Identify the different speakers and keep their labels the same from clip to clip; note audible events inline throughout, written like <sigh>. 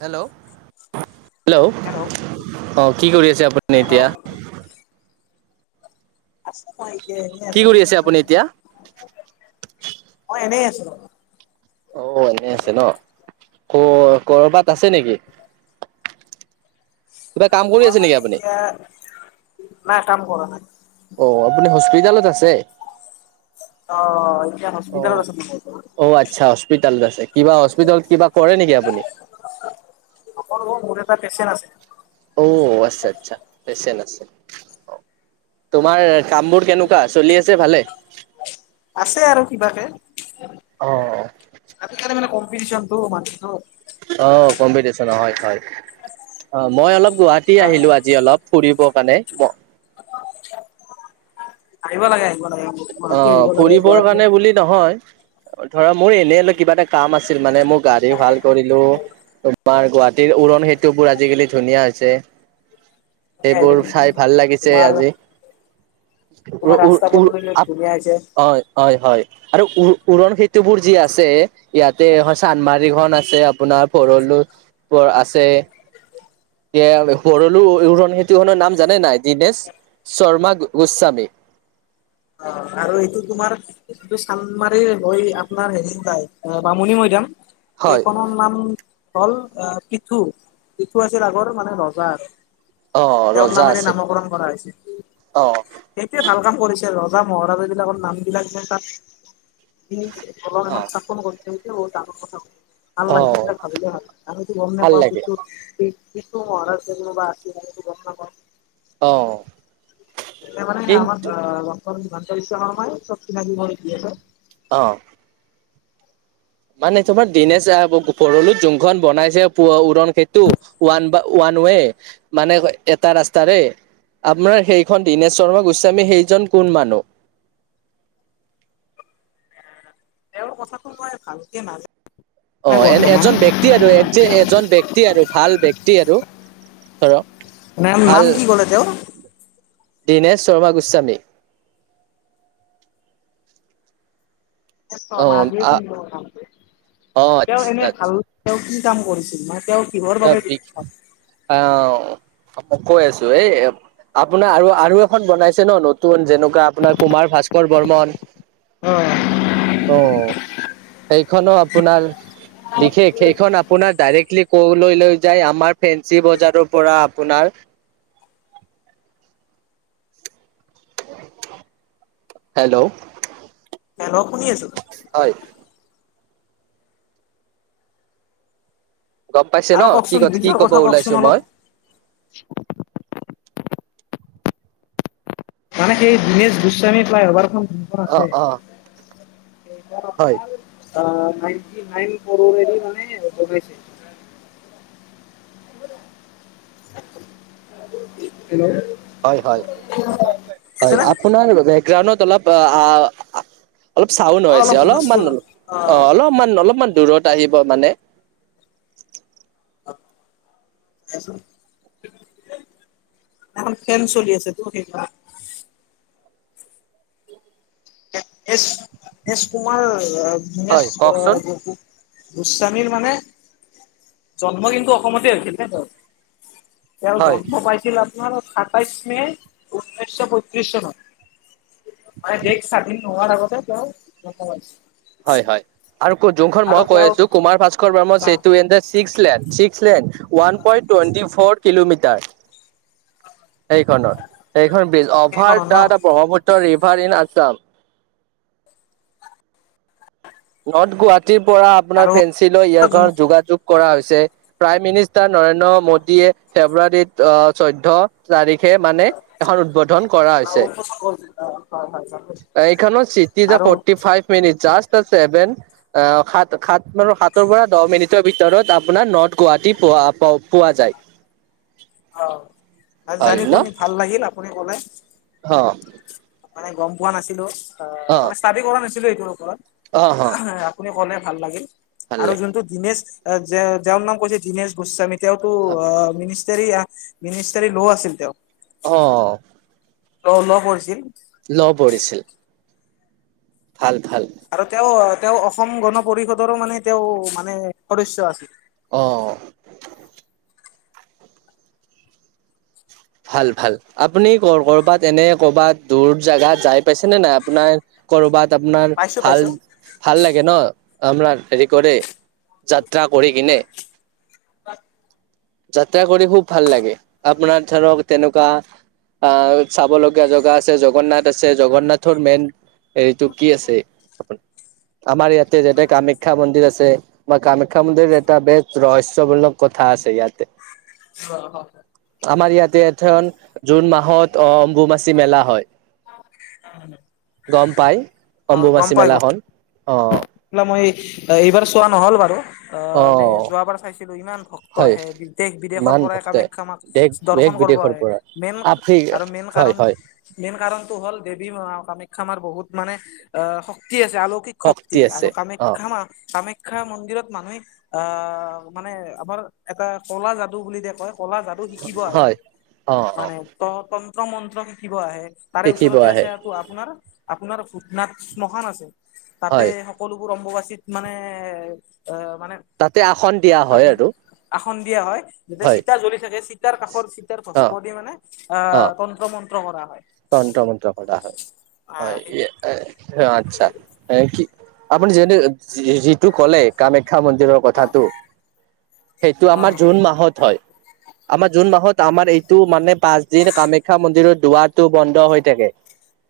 Speaker 1: Hello hello.
Speaker 2: Hello.
Speaker 1: অ, কি কৰি আছে আপুনি এতিয়া?
Speaker 2: আছো মই এতিয়া এনেই
Speaker 1: কি
Speaker 2: আছো।
Speaker 1: কৰি আছে আপুনি এতিয়া
Speaker 2: মই এনেই আছো।
Speaker 1: অ এনেই আছে ন। ক কৰবাত আছে নেকি? কিবা কাম কৰি আছে
Speaker 2: মানে
Speaker 1: নেকি আপুনি?
Speaker 2: <unintelligible> নাই কাম কৰা নাই।
Speaker 1: অ আপুনি হস্পিতালত আছে?
Speaker 2: অ, এতিয়া
Speaker 1: অ
Speaker 2: হস্পিতালত আছে ডিব্ৰুগড়ত।
Speaker 1: অ আচ্ছা হস্পিতালত আছে, কিবা হস্পিতালত কিবা কৰে নেকি আপুনি?
Speaker 2: নকৰো অ মোৰ এটা পেচেন আছে।
Speaker 1: অঁ আচ্ছা আচ্ছা, পেছেন আছে। অ, তোমাৰ কাম বোৰ কেনেকুৱা চলি আছে ভালে?
Speaker 2: আছে আৰু কিবাকে।
Speaker 1: অ, অ।
Speaker 2: আজিকালি মানে কম্পিটিচন ত মানুহটো।
Speaker 1: অ, কম্পিটিচন হয় হয়। অ মই অলপ গুৱাহাটী
Speaker 2: সেইকাৰণে
Speaker 1: আহিলো আজি অলপ। ফুৰিব কাৰণে, ম
Speaker 2: আহিব লাগে আহিব লাগে।
Speaker 1: অ,
Speaker 2: গুৱাহাটী আহিব লাগে
Speaker 1: ফুৰিবৰ
Speaker 2: গুৱাহাটী
Speaker 1: কাৰণে বুলি নহয়। ধৰা মোৰ এনেই অলপ কিবা এটা কাম আছিল মানে মোৰ গাড়ী ভাল কৰিলো। তোমাৰ গুৱাহাটীৰ উৰনসেতু বোৰ আজিকালি ধুনীয়া হৈছে।
Speaker 2: ধুনীয়া আহিছে
Speaker 1: সেইবোৰ
Speaker 2: ধুনীয়া
Speaker 1: চাই
Speaker 2: আহিছে
Speaker 1: ভাল লাগিছে
Speaker 2: তোমাৰ
Speaker 1: আজি।
Speaker 2: তোমাৰ
Speaker 1: উৰ উৰ
Speaker 2: ৰাস্তা
Speaker 1: উৰ -
Speaker 2: পদূলিবিলাক ধুনীয়া হৈছে।
Speaker 1: হয় হয় হয়, আৰু উ উৰণসেতু বোৰ যি আছে - এইয়াতে এখন চান্দমাৰিখন আছে আপোনাৰ ভৰলো পৰ আছে। এইয়াৰ ভৰলো উৰণসেতু খনৰ নাম জানে নাই দীনেশ শৰ্মা গোস্বামী।
Speaker 2: অ, ' আৰু এইটো তোমাৰ - এইটো চান্দমাৰি হৈ আপোনাৰ হেৰিপাই বামুণী মৈদাম
Speaker 1: হয়
Speaker 2: সেইখনৰ - নাম হ'ল পিঠু, পিঠু আছিল আগৰ মানে ৰজা।
Speaker 1: অ',
Speaker 2: তেওঁৰ
Speaker 1: ৰজা
Speaker 2: নামেৰে
Speaker 1: আছিল
Speaker 2: নামাকৰণ কৰা হৈছে।
Speaker 1: অ',
Speaker 2: সেইটোৱে ভাল কাম কৰিছে ৰজা মহাৰাজ বিলাকৰ নামবিলাক যে তাত- বল এখন
Speaker 1: অ',
Speaker 2: স্থাপন কৰি যে ডাঙৰ কথা। ভাল
Speaker 1: অ'।
Speaker 2: লাগিছে ভাবিলে ভাল আৰু গম
Speaker 1: ভাল
Speaker 2: নেপাওঁ
Speaker 1: লাগে
Speaker 2: বিদ্যুত সেই- কিছু হৰ চ ব ন <unintelligible>
Speaker 1: অ
Speaker 2: তেতিয়া মানে আমাক
Speaker 1: কিন্তু
Speaker 2: লগ- <unintelligible> চব চিনাকি কৰি দি আছে
Speaker 1: অঁ মানে তোমাৰ দিনেশ ভৰলো যোনখন বনাইছে উৰণ সেতু, ওৱান বা- ওৱান ৱে মানে এটা ৰাস্তাৰে- আপোনাৰ সেইখন দীনেশ শৰ্মা গোস্বামী সেইজন কোন মানুহ।
Speaker 2: তেওঁৰ কথাটো মই ভালকে নাজনো।
Speaker 1: অ' এ এজন ব্যক্তি আৰু এজন ব্যক্তি আৰু ভাল ব্যক্তি আৰু- ধৰক-
Speaker 2: নাম
Speaker 1: ভাল
Speaker 2: নাম কি ক'লে তেওঁ-
Speaker 1: দিনেশ শৰ্মা গোস্বামী। অ
Speaker 2: শৰ্মা দি সুন্দৰ নামটো
Speaker 1: অ
Speaker 2: তেওঁ এনে
Speaker 1: আচ্ছা
Speaker 2: ভাল
Speaker 1: আচ্ছা
Speaker 2: তেওঁ কি কাম কৰিছিল মানে তেওঁ- কিহৰ
Speaker 1: এ
Speaker 2: বাবে
Speaker 1: বিষ,
Speaker 2: বিখ্যাত?
Speaker 1: আহ মই কৈ আছোঁ। এই আপোনাৰ আৰু আৰু এখন বনাইছে ন, নতুন যেনেকুৱা আপোনাৰ কুমাৰ ভাস্কৰ বৰ্মন-
Speaker 2: অ'-
Speaker 1: অ' সেইখনো আপোনাৰ বিশেষ সেইখন আপোনাৰ ডাইৰেক্টলি - কলৈ লৈ যায় আমাৰ ফেঞ্চি বজাৰৰ পৰা আপোনাৰ- হেল্ল'
Speaker 2: হেল্লো শুনি আছোঁ।
Speaker 1: হয়- গম পাইছে ন
Speaker 2: আৰু
Speaker 1: কি
Speaker 2: কওকচোন
Speaker 1: কি
Speaker 2: ব্ৰিজৰ
Speaker 1: কব
Speaker 2: কথা কওকচোন
Speaker 1: ওলাইছোঁ
Speaker 2: অলপ।
Speaker 1: মই।
Speaker 2: মানে সেই দীনেশ গোস্বামী ফ্লাই অভাৰখন- সেইখন
Speaker 1: অ
Speaker 2: আছে
Speaker 1: অ
Speaker 2: এইখন
Speaker 1: হয়
Speaker 2: আপোনাৰ অ' নাইটি নাইন কৰৰে দি মানে বনাইছে হেল্লে-
Speaker 1: হয় হয় হয়
Speaker 2: অ
Speaker 1: আপোনাৰ আপোনাৰ বাবে গ্ৰাউণ্ডত অলপ- অলপ চাউণ্ড হৈছে
Speaker 2: অলপ
Speaker 1: অলপমান,
Speaker 2: হুলস্থুল অ
Speaker 1: অঁ অলপমান অলপমান দূৰত আহিব মানে-
Speaker 2: এ ফেন চলি আছে তোৰ সেইকাৰণে। এচ কুমাৰ
Speaker 1: হয়
Speaker 2: দিনেশ
Speaker 1: কওকচোন
Speaker 2: গক- গোস্বামীৰ মানে- জন্ম কিন্তু অসমতে হৈছিল নে কত, তেওঁ
Speaker 1: হয়
Speaker 2: জন্ম পাইছিল- সাতাইশ মে ঊনৈছশ পয়ত্ৰিশ চনত দেশ স্বাধীন- নোৱাৰ আগতে তেওঁ জন্ম পাইছে
Speaker 1: হয় হয় যোনখন মই কৈ আছো Kumar Bhaskar Barman Setu N date six lane six lane one point twenty four kilometre এইখনত এইখন ব্ৰিজ অভাৰ
Speaker 2: কেইখনত ন
Speaker 1: দা এটা Brahmaputra river in Assam. North গুৱাহাটীৰ পৰা আপোনাৰ
Speaker 2: আৰু
Speaker 1: ফেঞ্চি লৈ
Speaker 2: হয়
Speaker 1: ইয়াৰ যোগা যুগ কৰা হৈছে প্ৰাইম মিনিষ্টাৰ নৰেন্দ্ৰ মোডীয়ে ফেব্ৰুৱাৰীত আহ চৈধ্য় তাৰিখে মানে এখন উদ্বোধন কৰা হৈছে।
Speaker 2: <unintelligible>
Speaker 1: <unintelligible> আহ,
Speaker 2: আৰু
Speaker 1: সাত-সাত-সাতৰ পৰা দহ মিনিটৰ ভিতৰত আপোনাৰ নৰ্থ গুৱাহাটী <unintelligible> পোৱা যায়। <inaudible>
Speaker 2: অ',
Speaker 1: হয়
Speaker 2: জানি
Speaker 1: ন
Speaker 2: শুনি ভাল লাগিল, আপুনি ক'লে।
Speaker 1: অ'।
Speaker 2: মানে পোৱা নাছিলো, অ, মানে ষ্টাডি কৰা নাছিলো এইটোৰ ওপৰত।
Speaker 1: অ' অ'
Speaker 2: আপুনি ক'লে ভাল লাগিল,
Speaker 1: ভাল
Speaker 2: আৰু
Speaker 1: লাগে।
Speaker 2: যোনটো দীনেশ, যাৰ নাম কৈছে দীনেশ গোস্বামী, তেওঁতো অ মি মিনিষ্টাৰী, মিনিষ্টাৰী ল' আছিল তেওঁ।
Speaker 1: অ।
Speaker 2: <unintelligible> ল' পঢ়িছিল!
Speaker 1: ল' পঢ়িছিল। ভাল, ভাল।
Speaker 2: আৰু তেওঁ, তেওঁ অসম গণ পৰিষদৰো মানে তেওঁ মানে সদস্য আছিল।
Speaker 1: অ, অ। ভাল, ভাল। আপুনি ক'ৰ কৰ'বাত, এনে কৰ'ৰবাত দূৰ জোগাত যাই পাইছেনে নাই! আপোনাৰ ক'ৰবাত আপোনাৰ,
Speaker 2: পাইছো পাইছো
Speaker 1: ভাল-ভাল লাগে ন! আপুনাৰ হেৰি কৰে যাত্ৰা কৰি কিনে।
Speaker 2: <unintelligible>
Speaker 1: যাত্ৰা কৰি খুব ভাল লাগে। আপোনাৰ ধৰক, তেনেকুৱা আহ চাব লগগীয়া জেগা আছে, জগন্নাথ আছে, জগন্নাথৰ মেইন এইটো কি আছে, আমাৰ ইয়াতে যেনে কামাখ্যা মন্দিৰ আছে। মই কামাখ্যা মন্দিৰ এটা বেচ ৰহস্যমূলক কথা আছে ইয়াতে।
Speaker 2: <unintelligible>
Speaker 1: আমাৰ ইয়াতে <unintelligible> জুন মাহত অ, অম্বুমাচি মেলা হয়।
Speaker 2: <unintelligible>
Speaker 1: গম পাই!
Speaker 2: অ, গম
Speaker 1: অম্বুবাচী
Speaker 2: পাই, গম
Speaker 1: মেলাখন অ
Speaker 2: <unintelligible> মই এইবাৰ চোৱা নহ'ল বাৰু! অ', এনে যোৱাবাৰ চাইছিলো, ইমান ভক্ত
Speaker 1: হয়
Speaker 2: আহে, বি দেশ-বিদেশৰ
Speaker 1: ইমান
Speaker 2: পৰাই
Speaker 1: ভক্তে
Speaker 2: কামাখ্যা মাক
Speaker 1: দেশ দেশ
Speaker 2: দৰ্শন কৰিব
Speaker 1: বিদেশৰ
Speaker 2: আহে।
Speaker 1: পৰা
Speaker 2: মেইন
Speaker 1: আফ্ৰি
Speaker 2: আৰু মেইন
Speaker 1: হয়
Speaker 2: কাৰণ
Speaker 1: হয়
Speaker 2: মেইন কাৰণটো হ'ল দেৱী কামাখ্যা মাৰ বহুত মানে অ, শক্তি আছে, আলৌকিক শক্তি
Speaker 1: আছে
Speaker 2: আৰু
Speaker 1: অ
Speaker 2: কামাখ্যা মা, কামাখ্যা মন্দিৰত মানুহে আহ, মানে আমাৰ এটা কলা যাদু বুলি যে কয় কলা যাদু শিকিব আহে,
Speaker 1: হয় অ অ
Speaker 2: মানে ত তন্ত্ৰ-মন্ত্ৰ শিকিব আহে। তাৰে
Speaker 1: শিকিব
Speaker 2: ওচৰতে
Speaker 1: আহে
Speaker 2: আছে আৰু আপোনাৰ- আপোনাৰ শ্মশান আছে। তাতে
Speaker 1: হয়
Speaker 2: সকলোবোৰ অম্ববাচীত মানে, অ, মানে
Speaker 1: তাতে আসন দিয়া
Speaker 2: আপ
Speaker 1: হয় আৰু।
Speaker 2: আসন দিয়া হয়, যাতে
Speaker 1: হয়
Speaker 2: চিতা জ্বলি থাকে, চিতাৰ কাষৰ চিতাৰ
Speaker 1: অ
Speaker 2: ভস্ম দি মানে আহ, তন্ত্ৰ-মন্ত্ৰ কৰা হয়।
Speaker 1: তন্ত্ৰ-মন্ত্ৰ কৰা হয়,
Speaker 2: আহ সেই
Speaker 1: হয়। আচ্ছা! কি আপুনি <unintelligible> যিটো ক'লে কামাখ্যা মন্দিৰৰ
Speaker 2: অ
Speaker 1: কথাটো, সেইটো আমাৰ
Speaker 2: অ
Speaker 1: জুন মাহত হয়। আমাৰ জুন মাহত আমাৰ এইটো মানে পাঁচ দিন কামাখ্যা মন্দিৰৰ দুৱাৰটো বন্ধ হৈ থাকে।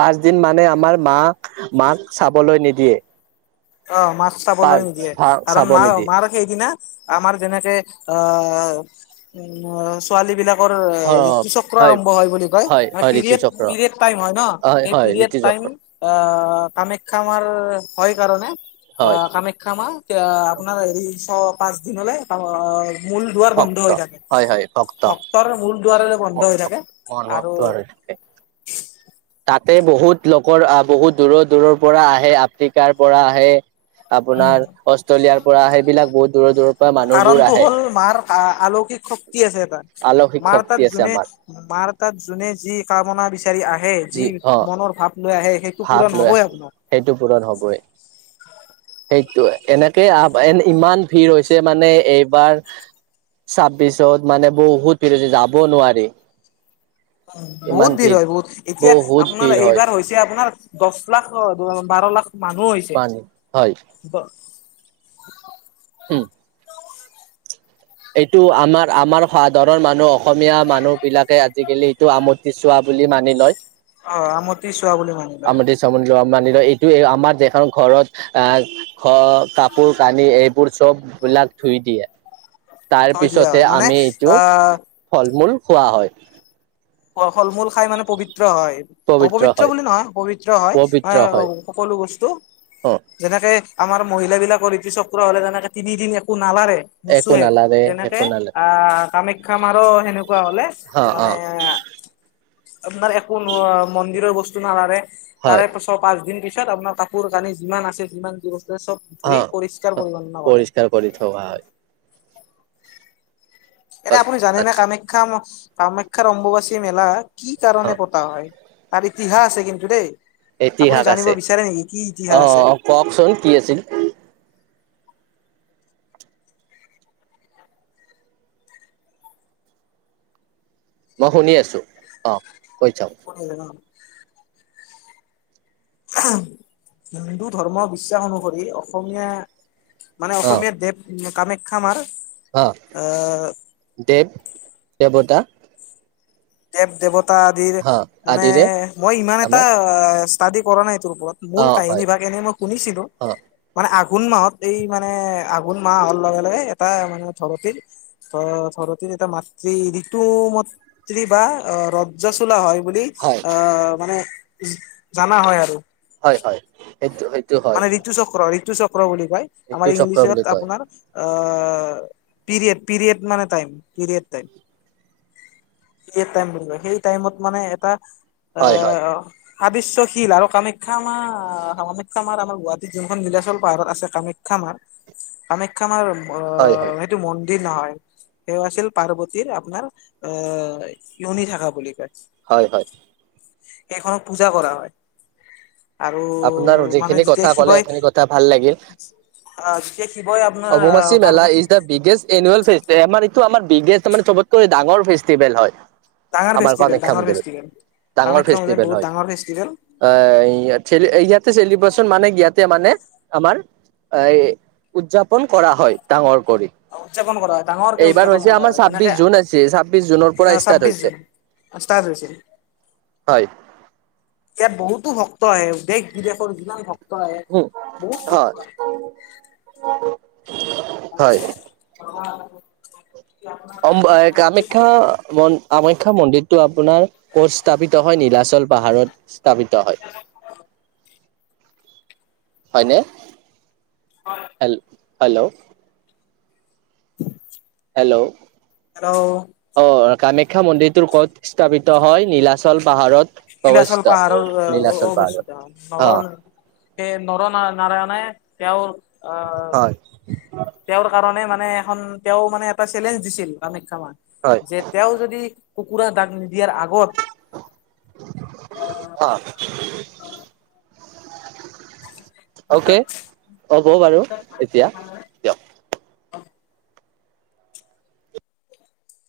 Speaker 1: পাঁচ দিন মানে আমাৰ মাক, মাক চাবলৈ নিদিয়ে।
Speaker 2: অ', মাক চাবলৈ
Speaker 1: পাঁচ
Speaker 2: নিদিয়ে কাৰণ
Speaker 1: চাব
Speaker 2: মা
Speaker 1: নিদিয়ে
Speaker 2: মাৰ সেইদিনা আমাৰ যেনেকে উ, উম ছোৱালী বিলাকৰ
Speaker 1: অ
Speaker 2: ঋতু চক্ৰ আৰম্ভ হয় বুলি কয়,
Speaker 1: হয়
Speaker 2: মানে
Speaker 1: হয় ঋতু
Speaker 2: পিৰিয়ড।
Speaker 1: চক্ৰ
Speaker 2: পিৰিয়ড টাইম হয় ন', এই
Speaker 1: হয়
Speaker 2: পিৰিয়ড
Speaker 1: ঋতু
Speaker 2: টাইম
Speaker 1: চক্ৰ
Speaker 2: অ', কামাখ্যা মাৰ হয় কাৰণে
Speaker 1: হয়
Speaker 2: আহ, কামাখ্যা মা আপোনাৰ চ পাঁচ দিনলৈ মূল দুৱাৰ বন্ধ
Speaker 1: ভক্ত
Speaker 2: হৈ থাকে,
Speaker 1: হয় হয় ভক্ত
Speaker 2: ভক্তৰ মূল দুৱাৰ বন্ধ হৈ থাকে। আৰু
Speaker 1: <unintelligible> তাতে বহুত লোকৰ বহুত দূৰৰ দূৰৰ পৰা আহে, আফ্ৰিকাৰ পৰা আহে। আপোনাৰ অষ্ট্ৰেলিয়াৰ পৰা, সেইবিলাক বহুত দূৰৰ দূৰৰ পৰা মানুহবোৰ
Speaker 2: কাৰণটো
Speaker 1: আহে।
Speaker 2: হ'ল মাৰ আলৌকিক শক্তি আছে এটা,
Speaker 1: আলসিক
Speaker 2: মাৰ তাত
Speaker 1: শক্তি আছে
Speaker 2: যোনে
Speaker 1: আমাৰ
Speaker 2: মাৰ তাত যোনে যি কামনা বিচাৰি আহে, যি মনৰ ভাৱ লৈ আহে, সেইটো
Speaker 1: ভাৱ
Speaker 2: পূৰণ
Speaker 1: লয়
Speaker 2: হ'বই আপোনাৰ।
Speaker 1: সেইটো, পূৰণ হ'বই। সেইটো এনেকে এ, ইমান ভিৰ হৈছে মানে এইবাৰ। ছাব্বিছত মানে, বহুত ভীৰ হৈছে যাব নোৱাৰি।
Speaker 2: উ, বহুত ভিৰ হয়, বহুত এতিয়া
Speaker 1: বহুত
Speaker 2: আপোনাৰ
Speaker 1: ভিৰ হয়
Speaker 2: এইবাৰ হৈছে। এতিয়া আপোনাৰ দহ লাখ, বাৰ লাখ মানুহ হৈছে।
Speaker 1: পানী, হয়।
Speaker 2: <unintelligible>
Speaker 1: হম। এইটো আমাৰ আমাৰ সাধাৰৰ মানুহ, অসমীয়া মানুহ বিলাকে আজিকালি এইটো আমোদ কি চোৱা বুলি মানি লয়।
Speaker 2: অ', আমতি চোৱা বুলি মানি লয়।
Speaker 1: <unintelligible> এইটো আমাৰ, যিখন ঘৰত আহ, ঘ কাপোৰ, কানি, এইবোৰ চব বিলাক ধুই দিয়ে। তাৰ
Speaker 2: থৈ দিয়া
Speaker 1: পিছতহে,
Speaker 2: হয় মানে
Speaker 1: আমি এইটো
Speaker 2: আহ
Speaker 1: ফল-মূল খোৱা হয়।
Speaker 2: অ', ফল-মূল খাই মানে পবিত্ৰ হয়।
Speaker 1: পবিত্ৰ
Speaker 2: অপবিত্ৰ
Speaker 1: হয়
Speaker 2: বুলি নহয়, পবিত্ৰ হয়
Speaker 1: পবিত্ৰ হয়।
Speaker 2: অ', সকলো বস্তু। যেনেকে আমাৰ মহিলা বিলাকৰ ঋতুচক্ৰ হ'লে, তেনেকে তিনিদিন একো নালাৰে।
Speaker 1: একো
Speaker 2: নুচোৱে,
Speaker 1: নালাগে একো
Speaker 2: তেনেকে
Speaker 1: নালাগে
Speaker 2: আহ, কামাখ্যা মাৰো সেনেকুৱা হ'লে মানে আপোনাৰ একো ন মন্দিৰৰ বস্তু নালাৰে
Speaker 1: হয়।
Speaker 2: তাৰে ছয়, পাঁচদিন পিছত আপোনাৰ কাপোৰ কানি যিমান আছে যিমান যি বস্তু আছে চ'ব ধুই পৰিষ্কাৰ
Speaker 1: অ',
Speaker 2: পৰিচ্ছন্ন কৰে
Speaker 1: পৰিষ্কাৰ কৰি থোৱা হয়।
Speaker 2: এনে আপুনি জানে নে,
Speaker 1: আচ্ছা
Speaker 2: কামাখ্যা কামাখ্যাৰ অম্বুবাচী মেলা কি
Speaker 1: অ
Speaker 2: কাৰণে পতা হয়? তাৰ ইতিহাস আছে কিন্তু দেই। আপুনি
Speaker 1: ইতিহাস
Speaker 2: জানিব
Speaker 1: আছে
Speaker 2: বিচাৰে নেকি, কি ইতিহাস
Speaker 1: অ
Speaker 2: আছে?
Speaker 1: অ কওকচোন কি আছিল? মই শুনি আছোঁ, অ', কৈ যাওক।
Speaker 2: <unintelligible> হিন্দু ধৰ্মৰ বিশ্বাস অনুসৰি, অসমীয়া মানে
Speaker 1: অ
Speaker 2: অসমীয়া দেৱ কামাখ্যামাৰ
Speaker 1: অ
Speaker 2: এ'
Speaker 1: দেৱ, দেৱতা
Speaker 2: দেৱ দেৱতা আদিৰ
Speaker 1: অ
Speaker 2: মানে
Speaker 1: আদিৰে
Speaker 2: মই ইমান এটা
Speaker 1: আমাৰ
Speaker 2: ষ্টাডি কৰা নাই এইটোৰ ওপৰত।
Speaker 1: অ
Speaker 2: মূল
Speaker 1: হয়
Speaker 2: কাহিনী ভাগ এনেই মই শুনিছিলো।
Speaker 1: অ
Speaker 2: মানে আঘোণ মাহত এই মানে আঘোণ মাহ হোৱাৰ লগে লগে এটা মানে ধৰতিৰ- ত ধৰতিৰ এটা মাতৃ ঋতু মত- স্ত্ৰী বা ৰজ্জা চোলা হয় বুলি
Speaker 1: হয়
Speaker 2: আহ মানে জানা হয় আৰু।
Speaker 1: হয় হয়, সেইটো সেইট-
Speaker 2: মানে ঋতু চক্ৰ ঋতু চক্ৰ বুলি কয়।
Speaker 1: সেইটো
Speaker 2: আমাৰ
Speaker 1: চক্ৰ বুলি
Speaker 2: ইংলিছত
Speaker 1: কয়
Speaker 2: আপোনাৰ- অ পিৰিয়েড পিৰিয়েড মানে time period time. Period time বুলি কয় সেই টাইমত মানে এটা-
Speaker 1: হয় হয়
Speaker 2: অ' সাবিশ্যশীল আৰু কামাখ্যা মা- কামাখ্যা মাৰ আমাৰ গুৱাহাটীত যোনখন নীলাচল পাহাৰত আছে কামাখ্যা মা- কামাখ্যা মাৰ
Speaker 1: হয় হয়
Speaker 2: অ' সেইটো মন্দিৰ নহয়। তেওঁ আছিল পাৰ্বতীৰ আপোনাৰ আহ ইয়নি থাকা বুলি কয়।
Speaker 1: হয় হয়।
Speaker 2: সেইখনক পূজা কৰা হয়।
Speaker 1: আপোনাৰ
Speaker 2: আৰু- মানে
Speaker 1: যিখিনি কথা
Speaker 2: যেতিয়া
Speaker 1: ক'লে
Speaker 2: শিৱই
Speaker 1: সেইখিনি কথা ভাল লাগিল
Speaker 2: আহ যেতিয়া শিৱই আপোনাৰ আহ পাৰ্বতীক-
Speaker 1: বিগেচ এনুৱেল ফেষ্টে আমাৰ এইটো আমাৰ বিগেচ মানে চবতকৈ ডঙৰ ফেষ্টিভেল হয়।
Speaker 2: ডাঙৰ
Speaker 1: আমাৰ
Speaker 2: ফেষ্টিভেল
Speaker 1: কামাখ্যা
Speaker 2: ডাঙৰ
Speaker 1: মন্দিৰত
Speaker 2: ফেষ্টিভেল
Speaker 1: ডাঙৰ
Speaker 2: কামাখ্যা মাজত
Speaker 1: ফেষ্টিভেল
Speaker 2: বহুত
Speaker 1: হয়।
Speaker 2: ডাঙৰ ফেষ্টিভেল।
Speaker 1: আহ ইয়াতে চেলিব্ৰেশচন মানে ইয়াতে মানে আমাৰ- আয় উদযাপন কৰা হয় ডাঙৰ কৰি।
Speaker 2: উদযাপন কৰা হয় ডাঙৰকে
Speaker 1: এইবাৰ
Speaker 2: উদযাপন
Speaker 1: হৈছে
Speaker 2: কৰা
Speaker 1: আমাৰ
Speaker 2: হয়
Speaker 1: ছাব্বিশ
Speaker 2: যেনেকে
Speaker 1: জুন আছে ছাব্বিশ জুনৰ পৰা ষ্টাৰ্ট
Speaker 2: ছাব্বিশ জুন
Speaker 1: হৈছে।
Speaker 2: ষ্টাৰ্ট হৈছে।
Speaker 1: হয়।
Speaker 2: ইয়াত বহুতো ভক্ত আহে দেশ বিদেশৰ যিমান ভক-
Speaker 1: উম হয়। হয়।
Speaker 2: <unintelligible>
Speaker 1: অম কামাখ্যা মন- কামাখ্যা মন্দিৰটো আপোনাৰ ক'ত স্থাপিত হয়? নীলাচল পাহাৰত স্থাপিত হয়। হয়নে?
Speaker 2: হয়।
Speaker 1: Hello hello.
Speaker 2: <unintelligible>
Speaker 1: হেল্লৌ'।
Speaker 2: হেল্লৌ'।
Speaker 1: অ' কামাখ্যা মন্দিৰটো কত স্থাপিত হয়? নীলাচল পাহাৰত। অৱস্থিত
Speaker 2: নীলাচল পাহাৰৰ
Speaker 1: নীলাচল পাহাৰত
Speaker 2: <unintelligible>
Speaker 1: অ
Speaker 2: তে নৰ নাৰা নাৰায়ণে তেওঁৰ
Speaker 1: হয়
Speaker 2: অ- তেওঁৰ কাৰণে মানে এখন তেওঁ মানে এটা চেলেঞ্জ দিছিল। কামাখ্যা
Speaker 1: হয়
Speaker 2: মায় যে তেওঁ যদি কুকুৰা দাগ নিদিয়াৰ আগত-
Speaker 1: অঁ' অওকে হ'ব বাৰু এতিয়া। দিয়ক